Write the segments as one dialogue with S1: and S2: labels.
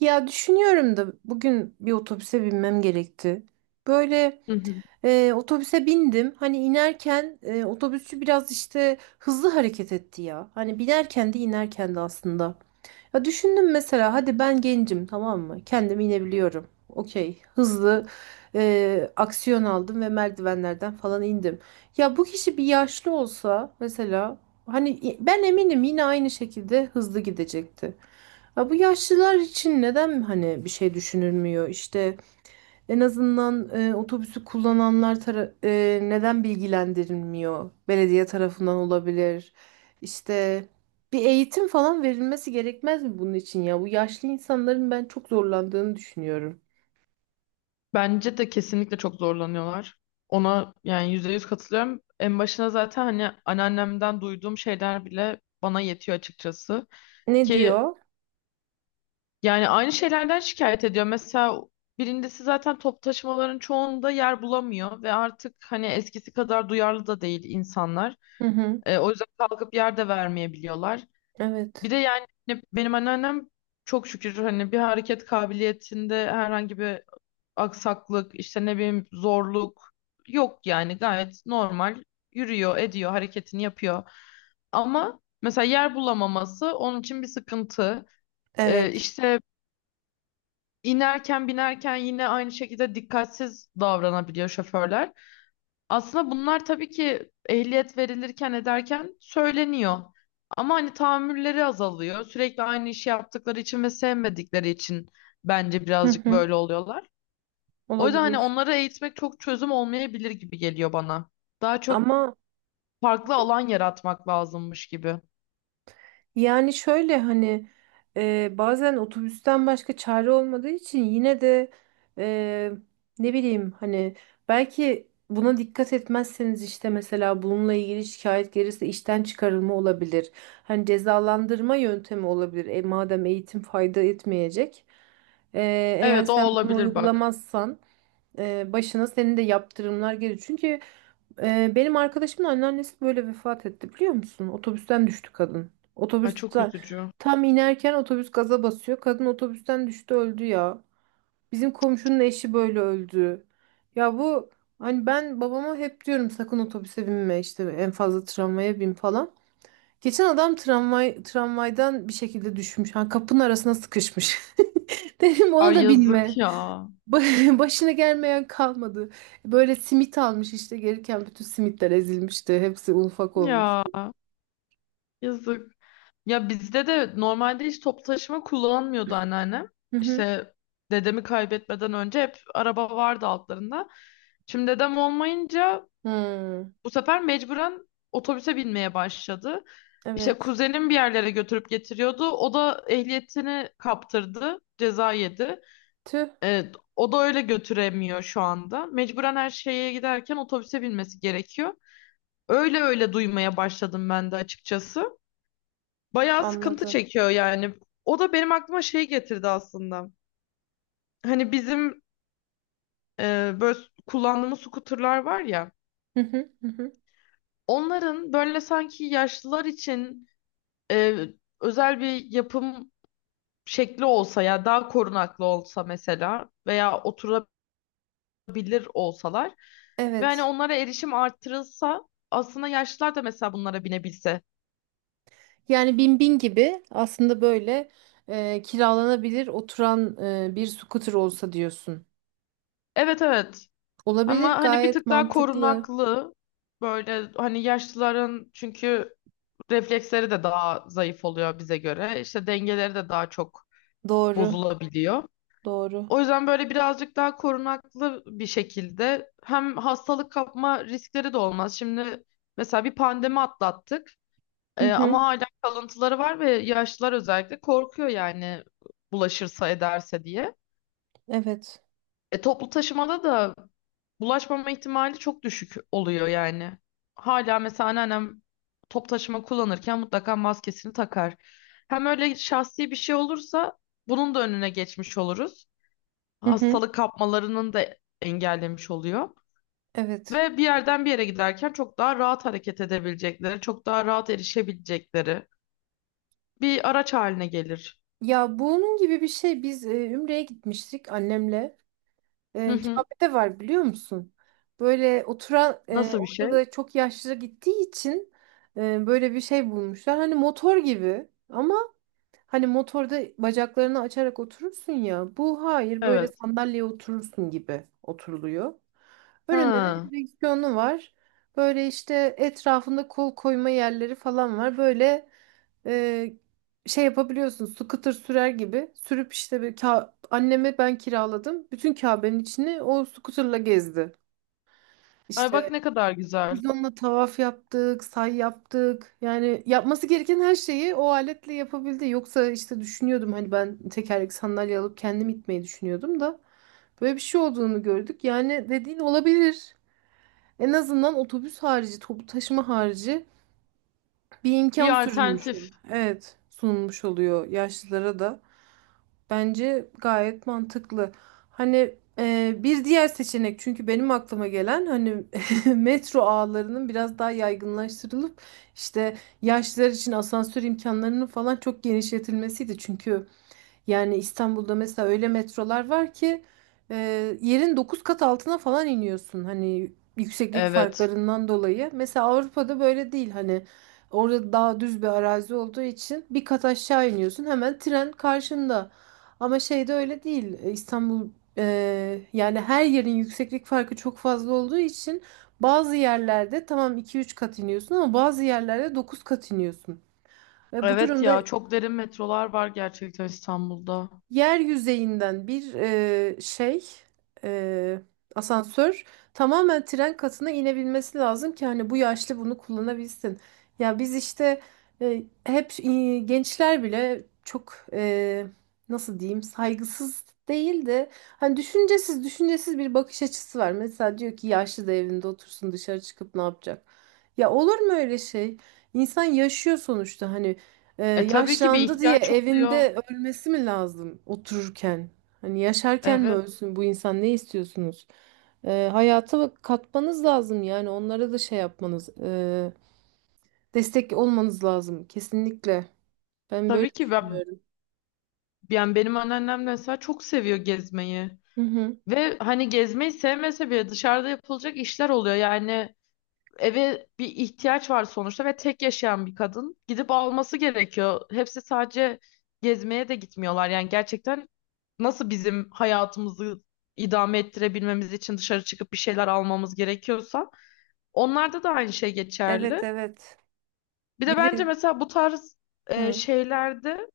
S1: Ya düşünüyorum da bugün bir otobüse binmem gerekti. Böyle
S2: Hı hı.
S1: otobüse bindim. Hani inerken otobüsçü biraz işte hızlı hareket etti ya. Hani binerken de inerken de aslında. Ya düşündüm mesela, hadi ben gencim, tamam mı? Kendim inebiliyorum. Okey. Hızlı aksiyon aldım ve merdivenlerden falan indim. Ya bu kişi bir yaşlı olsa mesela, hani ben eminim yine aynı şekilde hızlı gidecekti. Ya bu yaşlılar için neden hani bir şey düşünülmüyor? İşte en azından otobüsü kullananlar neden bilgilendirilmiyor? Belediye tarafından olabilir. İşte bir eğitim falan verilmesi gerekmez mi bunun için ya? Bu yaşlı insanların ben çok zorlandığını düşünüyorum.
S2: Bence de kesinlikle çok zorlanıyorlar. Ona yani yüzde yüz katılıyorum. En başına zaten hani anneannemden duyduğum şeyler bile bana yetiyor açıkçası.
S1: Ne
S2: Ki
S1: diyor?
S2: yani aynı şeylerden şikayet ediyor. Mesela birincisi zaten top taşımaların çoğunda yer bulamıyor ve artık hani eskisi kadar duyarlı da değil insanlar.
S1: Hı hı.
S2: O yüzden kalkıp yer de vermeyebiliyorlar. Bir
S1: Evet.
S2: de yani hani benim anneannem çok şükür hani bir hareket kabiliyetinde herhangi bir aksaklık, işte ne bileyim zorluk yok, yani gayet normal yürüyor, ediyor, hareketini yapıyor. Ama mesela yer bulamaması onun için bir sıkıntı.
S1: Evet.
S2: İşte inerken binerken yine aynı şekilde dikkatsiz davranabiliyor şoförler. Aslında bunlar tabii ki ehliyet verilirken ederken söyleniyor. Ama hani tahammülleri azalıyor. Sürekli aynı işi yaptıkları için ve sevmedikleri için bence
S1: Hı
S2: birazcık
S1: hı.
S2: böyle oluyorlar. O yüzden hani
S1: Olabilir.
S2: onları eğitmek çok çözüm olmayabilir gibi geliyor bana. Daha çok
S1: Ama
S2: farklı alan yaratmak lazımmış gibi.
S1: yani şöyle hani bazen otobüsten başka çare olmadığı için yine de e, ne bileyim hani, belki buna dikkat etmezseniz, işte mesela bununla ilgili şikayet gelirse işten çıkarılma olabilir. Hani cezalandırma yöntemi olabilir. Madem eğitim fayda etmeyecek. E, eğer
S2: Evet, o
S1: sen bunu
S2: olabilir bak.
S1: uygulamazsan başına senin de yaptırımlar geliyor. Çünkü benim arkadaşımın anneannesi böyle vefat etti, biliyor musun? Otobüsten düştü kadın.
S2: Ay, çok
S1: Otobüsten
S2: üzücü.
S1: tam inerken otobüs gaza basıyor. Kadın otobüsten düştü, öldü ya. Bizim komşunun eşi böyle öldü. Ya bu, hani ben babama hep diyorum sakın otobüse binme, işte en fazla tramvaya bin falan. Geçen adam tramvaydan bir şekilde düşmüş. Ha, kapının arasına sıkışmış. Dedim, ona
S2: Ay,
S1: da
S2: yazık
S1: binme.
S2: ya.
S1: Başına gelmeyen kalmadı. Böyle simit almış işte gelirken, bütün simitler ezilmişti. Hepsi un ufak olmuş.
S2: Ya, yazık. Ya bizde de normalde hiç toplu taşıma kullanmıyordu anneannem.
S1: Hı hı.
S2: İşte dedemi kaybetmeden önce hep araba vardı altlarında. Şimdi dedem olmayınca
S1: Hmm,
S2: bu sefer mecburen otobüse binmeye başladı. İşte
S1: evet.
S2: kuzenim bir yerlere götürüp getiriyordu. O da ehliyetini kaptırdı. Ceza yedi.
S1: Tüh,
S2: O da öyle götüremiyor şu anda. Mecburen her şeye giderken otobüse binmesi gerekiyor. Öyle öyle duymaya başladım ben de açıkçası. Bayağı sıkıntı
S1: anladım.
S2: çekiyor yani. O da benim aklıma şey getirdi aslında. Hani bizim böyle kullandığımız skuterlar var ya.
S1: Hı hı, hı hı.
S2: Onların böyle sanki yaşlılar için e, özel bir yapım şekli olsa ya, daha korunaklı olsa mesela veya oturabilir olsalar ve hani
S1: Evet.
S2: onlara erişim artırılsa aslında yaşlılar da mesela bunlara binebilse.
S1: Yani bin bin gibi aslında, böyle kiralanabilir oturan bir scooter olsa diyorsun.
S2: Evet, evet,
S1: Olabilir,
S2: ama hani bir
S1: gayet
S2: tık daha
S1: mantıklı.
S2: korunaklı, böyle hani yaşlıların çünkü refleksleri de daha zayıf oluyor bize göre, işte dengeleri de daha çok
S1: Doğru.
S2: bozulabiliyor.
S1: Doğru.
S2: O yüzden böyle birazcık daha korunaklı bir şekilde hem hastalık kapma riskleri de olmaz. Şimdi mesela bir pandemi atlattık,
S1: Hı hı.
S2: ama hala kalıntıları var ve yaşlılar özellikle korkuyor yani, bulaşırsa ederse diye.
S1: Evet.
S2: Toplu taşımada da bulaşmama ihtimali çok düşük oluyor yani. Hala mesela anneannem top taşıma kullanırken mutlaka maskesini takar. Hem öyle şahsi bir şey olursa bunun da önüne geçmiş oluruz,
S1: Hı hı.
S2: hastalık kapmalarının da engellemiş oluyor.
S1: Evet.
S2: Ve bir yerden bir yere giderken çok daha rahat hareket edebilecekleri, çok daha rahat erişebilecekleri bir araç haline gelir.
S1: Ya bunun gibi bir şey biz Ümre'ye gitmiştik annemle.
S2: Hı
S1: E,
S2: hı.
S1: Kabe'de var, biliyor musun? Böyle oturan,
S2: Nasıl bir
S1: orada
S2: şey?
S1: da çok yaşlı gittiği için böyle bir şey bulmuşlar. Hani motor gibi, ama hani motorda bacaklarını açarak oturursun ya. Bu hayır, böyle
S2: Evet.
S1: sandalyeye oturursun gibi oturuluyor. Önünde de bir
S2: Ha.
S1: direksiyonu var. Böyle işte etrafında kol koyma yerleri falan var. Böyle e, şey yapabiliyorsun, scooter sürer gibi. Sürüp işte bir anneme ben kiraladım. Bütün Kabe'nin içini o scooterla gezdi.
S2: Ay, bak
S1: İşte
S2: ne kadar güzel.
S1: biz onunla tavaf yaptık, say yaptık. Yani yapması gereken her şeyi o aletle yapabildi. Yoksa işte düşünüyordum, hani ben tekerlekli sandalye alıp kendim itmeyi düşünüyordum da böyle bir şey olduğunu gördük. Yani dediğin olabilir. En azından otobüs harici, toplu taşıma harici bir
S2: Bir
S1: imkan sürülmüş.
S2: alternatif.
S1: oluyor. Evet, sunulmuş oluyor yaşlılara da. Bence gayet mantıklı. Hani bir diğer seçenek, çünkü benim aklıma gelen hani metro ağlarının biraz daha yaygınlaştırılıp işte yaşlılar için asansör imkanlarının falan çok genişletilmesiydi. Çünkü yani İstanbul'da mesela öyle metrolar var ki e, yerin 9 kat altına falan iniyorsun. Hani yükseklik
S2: Evet.
S1: farklarından dolayı. Mesela Avrupa'da böyle değil. Hani orada daha düz bir arazi olduğu için bir kat aşağı iniyorsun. Hemen tren karşında. Ama şeyde öyle değil. İstanbul, e, yani her yerin yükseklik farkı çok fazla olduğu için bazı yerlerde tamam 2-3 kat iniyorsun ama bazı yerlerde 9 kat iniyorsun. Ve bu
S2: Evet
S1: durumda
S2: ya, çok derin metrolar var gerçekten İstanbul'da.
S1: yer yüzeyinden bir şey, e, asansör tamamen tren katına inebilmesi lazım ki hani bu yaşlı bunu kullanabilsin. Ya biz işte hep gençler bile çok, nasıl diyeyim, saygısız değil de hani düşüncesiz düşüncesiz bir bakış açısı var. Mesela diyor ki yaşlı da evinde otursun, dışarı çıkıp ne yapacak? Ya olur mu öyle şey? İnsan yaşıyor sonuçta hani. Ee,
S2: E tabii ki bir
S1: yaşlandı diye
S2: ihtiyaç oluyor.
S1: evinde ölmesi mi lazım otururken? Hani yaşarken mi
S2: Evet.
S1: ölsün bu insan, ne istiyorsunuz? Hayata katmanız lazım yani onlara da, şey yapmanız, destek olmanız lazım kesinlikle. Ben böyle
S2: Tabii ki ben,
S1: düşünüyorum.
S2: yani benim anneannem mesela çok seviyor gezmeyi.
S1: Hı hı.
S2: Ve hani gezmeyi sevmese bile dışarıda yapılacak işler oluyor. Yani eve bir ihtiyaç var sonuçta ve tek yaşayan bir kadın gidip alması gerekiyor. Hepsi sadece gezmeye de gitmiyorlar. Yani gerçekten nasıl bizim hayatımızı idame ettirebilmemiz için dışarı çıkıp bir şeyler almamız gerekiyorsa onlarda da aynı şey
S1: Evet
S2: geçerli.
S1: evet.
S2: Bir de bence
S1: Biri,
S2: mesela bu tarz
S1: hı.
S2: şeylerde,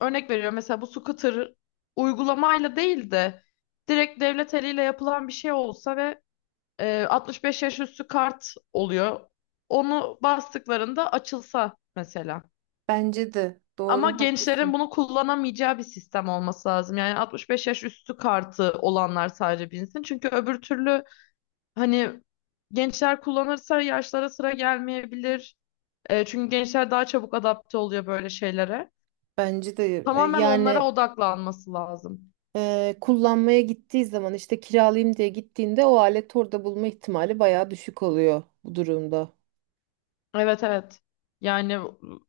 S2: örnek veriyorum, mesela bu scooter uygulamayla değil de direkt devlet eliyle yapılan bir şey olsa ve 65 yaş üstü kart oluyor. Onu bastıklarında açılsa mesela.
S1: Bence de
S2: Ama
S1: doğru,
S2: gençlerin
S1: haklısın.
S2: bunu kullanamayacağı bir sistem olması lazım. Yani 65 yaş üstü kartı olanlar sadece binsin. Çünkü öbür türlü hani gençler kullanırsa yaşlara sıra gelmeyebilir. Çünkü gençler daha çabuk adapte oluyor böyle şeylere.
S1: Bence de
S2: Tamamen onlara
S1: yani
S2: odaklanması lazım.
S1: kullanmaya gittiği zaman, işte kiralayayım diye gittiğinde, o alet orada bulma ihtimali bayağı düşük oluyor bu durumda.
S2: Evet, evet. Yani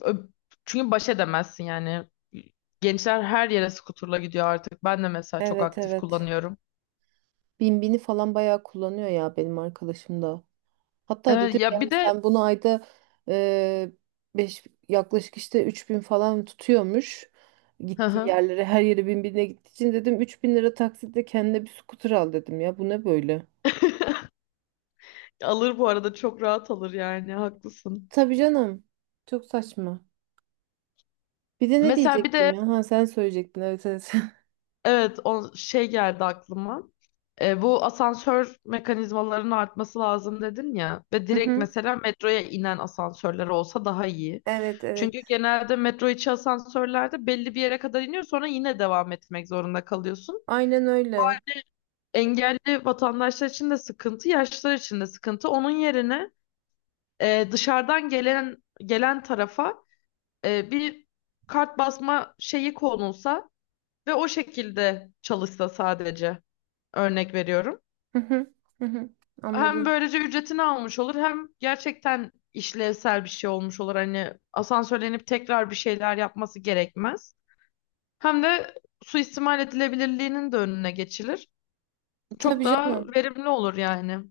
S2: ö- çünkü baş edemezsin yani. Gençler her yere skuterla gidiyor artık. Ben de mesela çok
S1: Evet
S2: aktif
S1: evet.
S2: kullanıyorum.
S1: Binbini falan bayağı kullanıyor ya benim arkadaşım da. Hatta
S2: Evet
S1: dedim
S2: ya, bir
S1: yani
S2: de
S1: sen bunu ayda e, beş, yaklaşık işte 3.000 falan tutuyormuş.
S2: Hı
S1: Gittiği
S2: hı.
S1: yerlere, her yere Binbin'e gittiği için dedim 3.000 lira taksitle kendine bir scooter al, dedim ya bu ne böyle.
S2: alır bu arada, çok rahat alır yani, haklısın.
S1: Tabii canım. Çok saçma. Bir de ne
S2: Mesela bir de
S1: diyecektim ya? Ha, sen söyleyecektin. Evet evet.
S2: evet, o şey geldi aklıma. Bu asansör mekanizmalarının artması lazım dedin ya, ve
S1: Hı
S2: direkt
S1: hı.
S2: mesela metroya inen asansörler olsa daha iyi.
S1: Evet
S2: Çünkü
S1: evet.
S2: genelde metro içi asansörlerde belli bir yere kadar iniyor, sonra yine devam etmek zorunda kalıyorsun.
S1: Aynen öyle.
S2: Engelli vatandaşlar için de sıkıntı, yaşlılar için de sıkıntı. Onun yerine dışarıdan gelen tarafa bir kart basma şeyi konulsa ve o şekilde çalışsa sadece, örnek veriyorum.
S1: Hı hı. Hı hı.
S2: Hem
S1: Anladım.
S2: böylece ücretini almış olur, hem gerçekten işlevsel bir şey olmuş olur. Hani asansörlenip tekrar bir şeyler yapması gerekmez. Hem de suistimal edilebilirliğinin de önüne geçilir. Çok
S1: Tabii
S2: daha
S1: canım.
S2: verimli olur yani.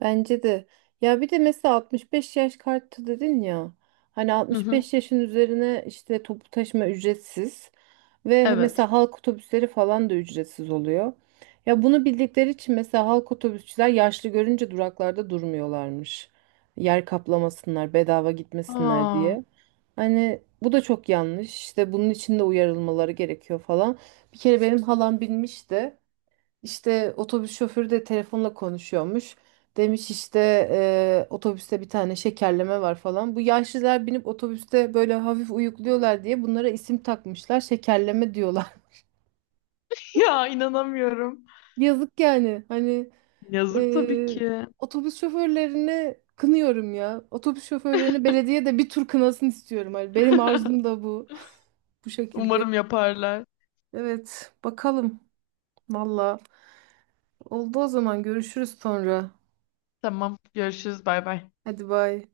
S1: Bence de. Ya bir de mesela 65 yaş kartı dedin ya. Hani
S2: Hı hı.
S1: 65 yaşın üzerine işte toplu taşıma ücretsiz ve
S2: Evet.
S1: mesela halk otobüsleri falan da ücretsiz oluyor. Ya bunu bildikleri için mesela halk otobüsçüler yaşlı görünce duraklarda durmuyorlarmış. Yer kaplamasınlar, bedava gitmesinler
S2: Aa,
S1: diye. Hani bu da çok yanlış. İşte bunun için de uyarılmaları gerekiyor falan. Bir kere benim halam binmiş de işte otobüs şoförü de telefonla konuşuyormuş. Demiş işte otobüste bir tane şekerleme var falan. Bu yaşlılar binip otobüste böyle hafif uyukluyorlar diye bunlara isim takmışlar. Şekerleme diyorlar.
S2: ya, inanamıyorum.
S1: Yazık yani. Hani
S2: Yazık tabii
S1: eee,
S2: ki.
S1: otobüs şoförlerini kınıyorum ya. Otobüs şoförlerini belediye de bir tur kınasın istiyorum. Hani benim arzum da bu. Bu şekilde.
S2: Umarım yaparlar.
S1: Evet, bakalım. Valla. Oldu o zaman, görüşürüz sonra.
S2: Tamam, görüşürüz. Bay bay.
S1: Hadi bay.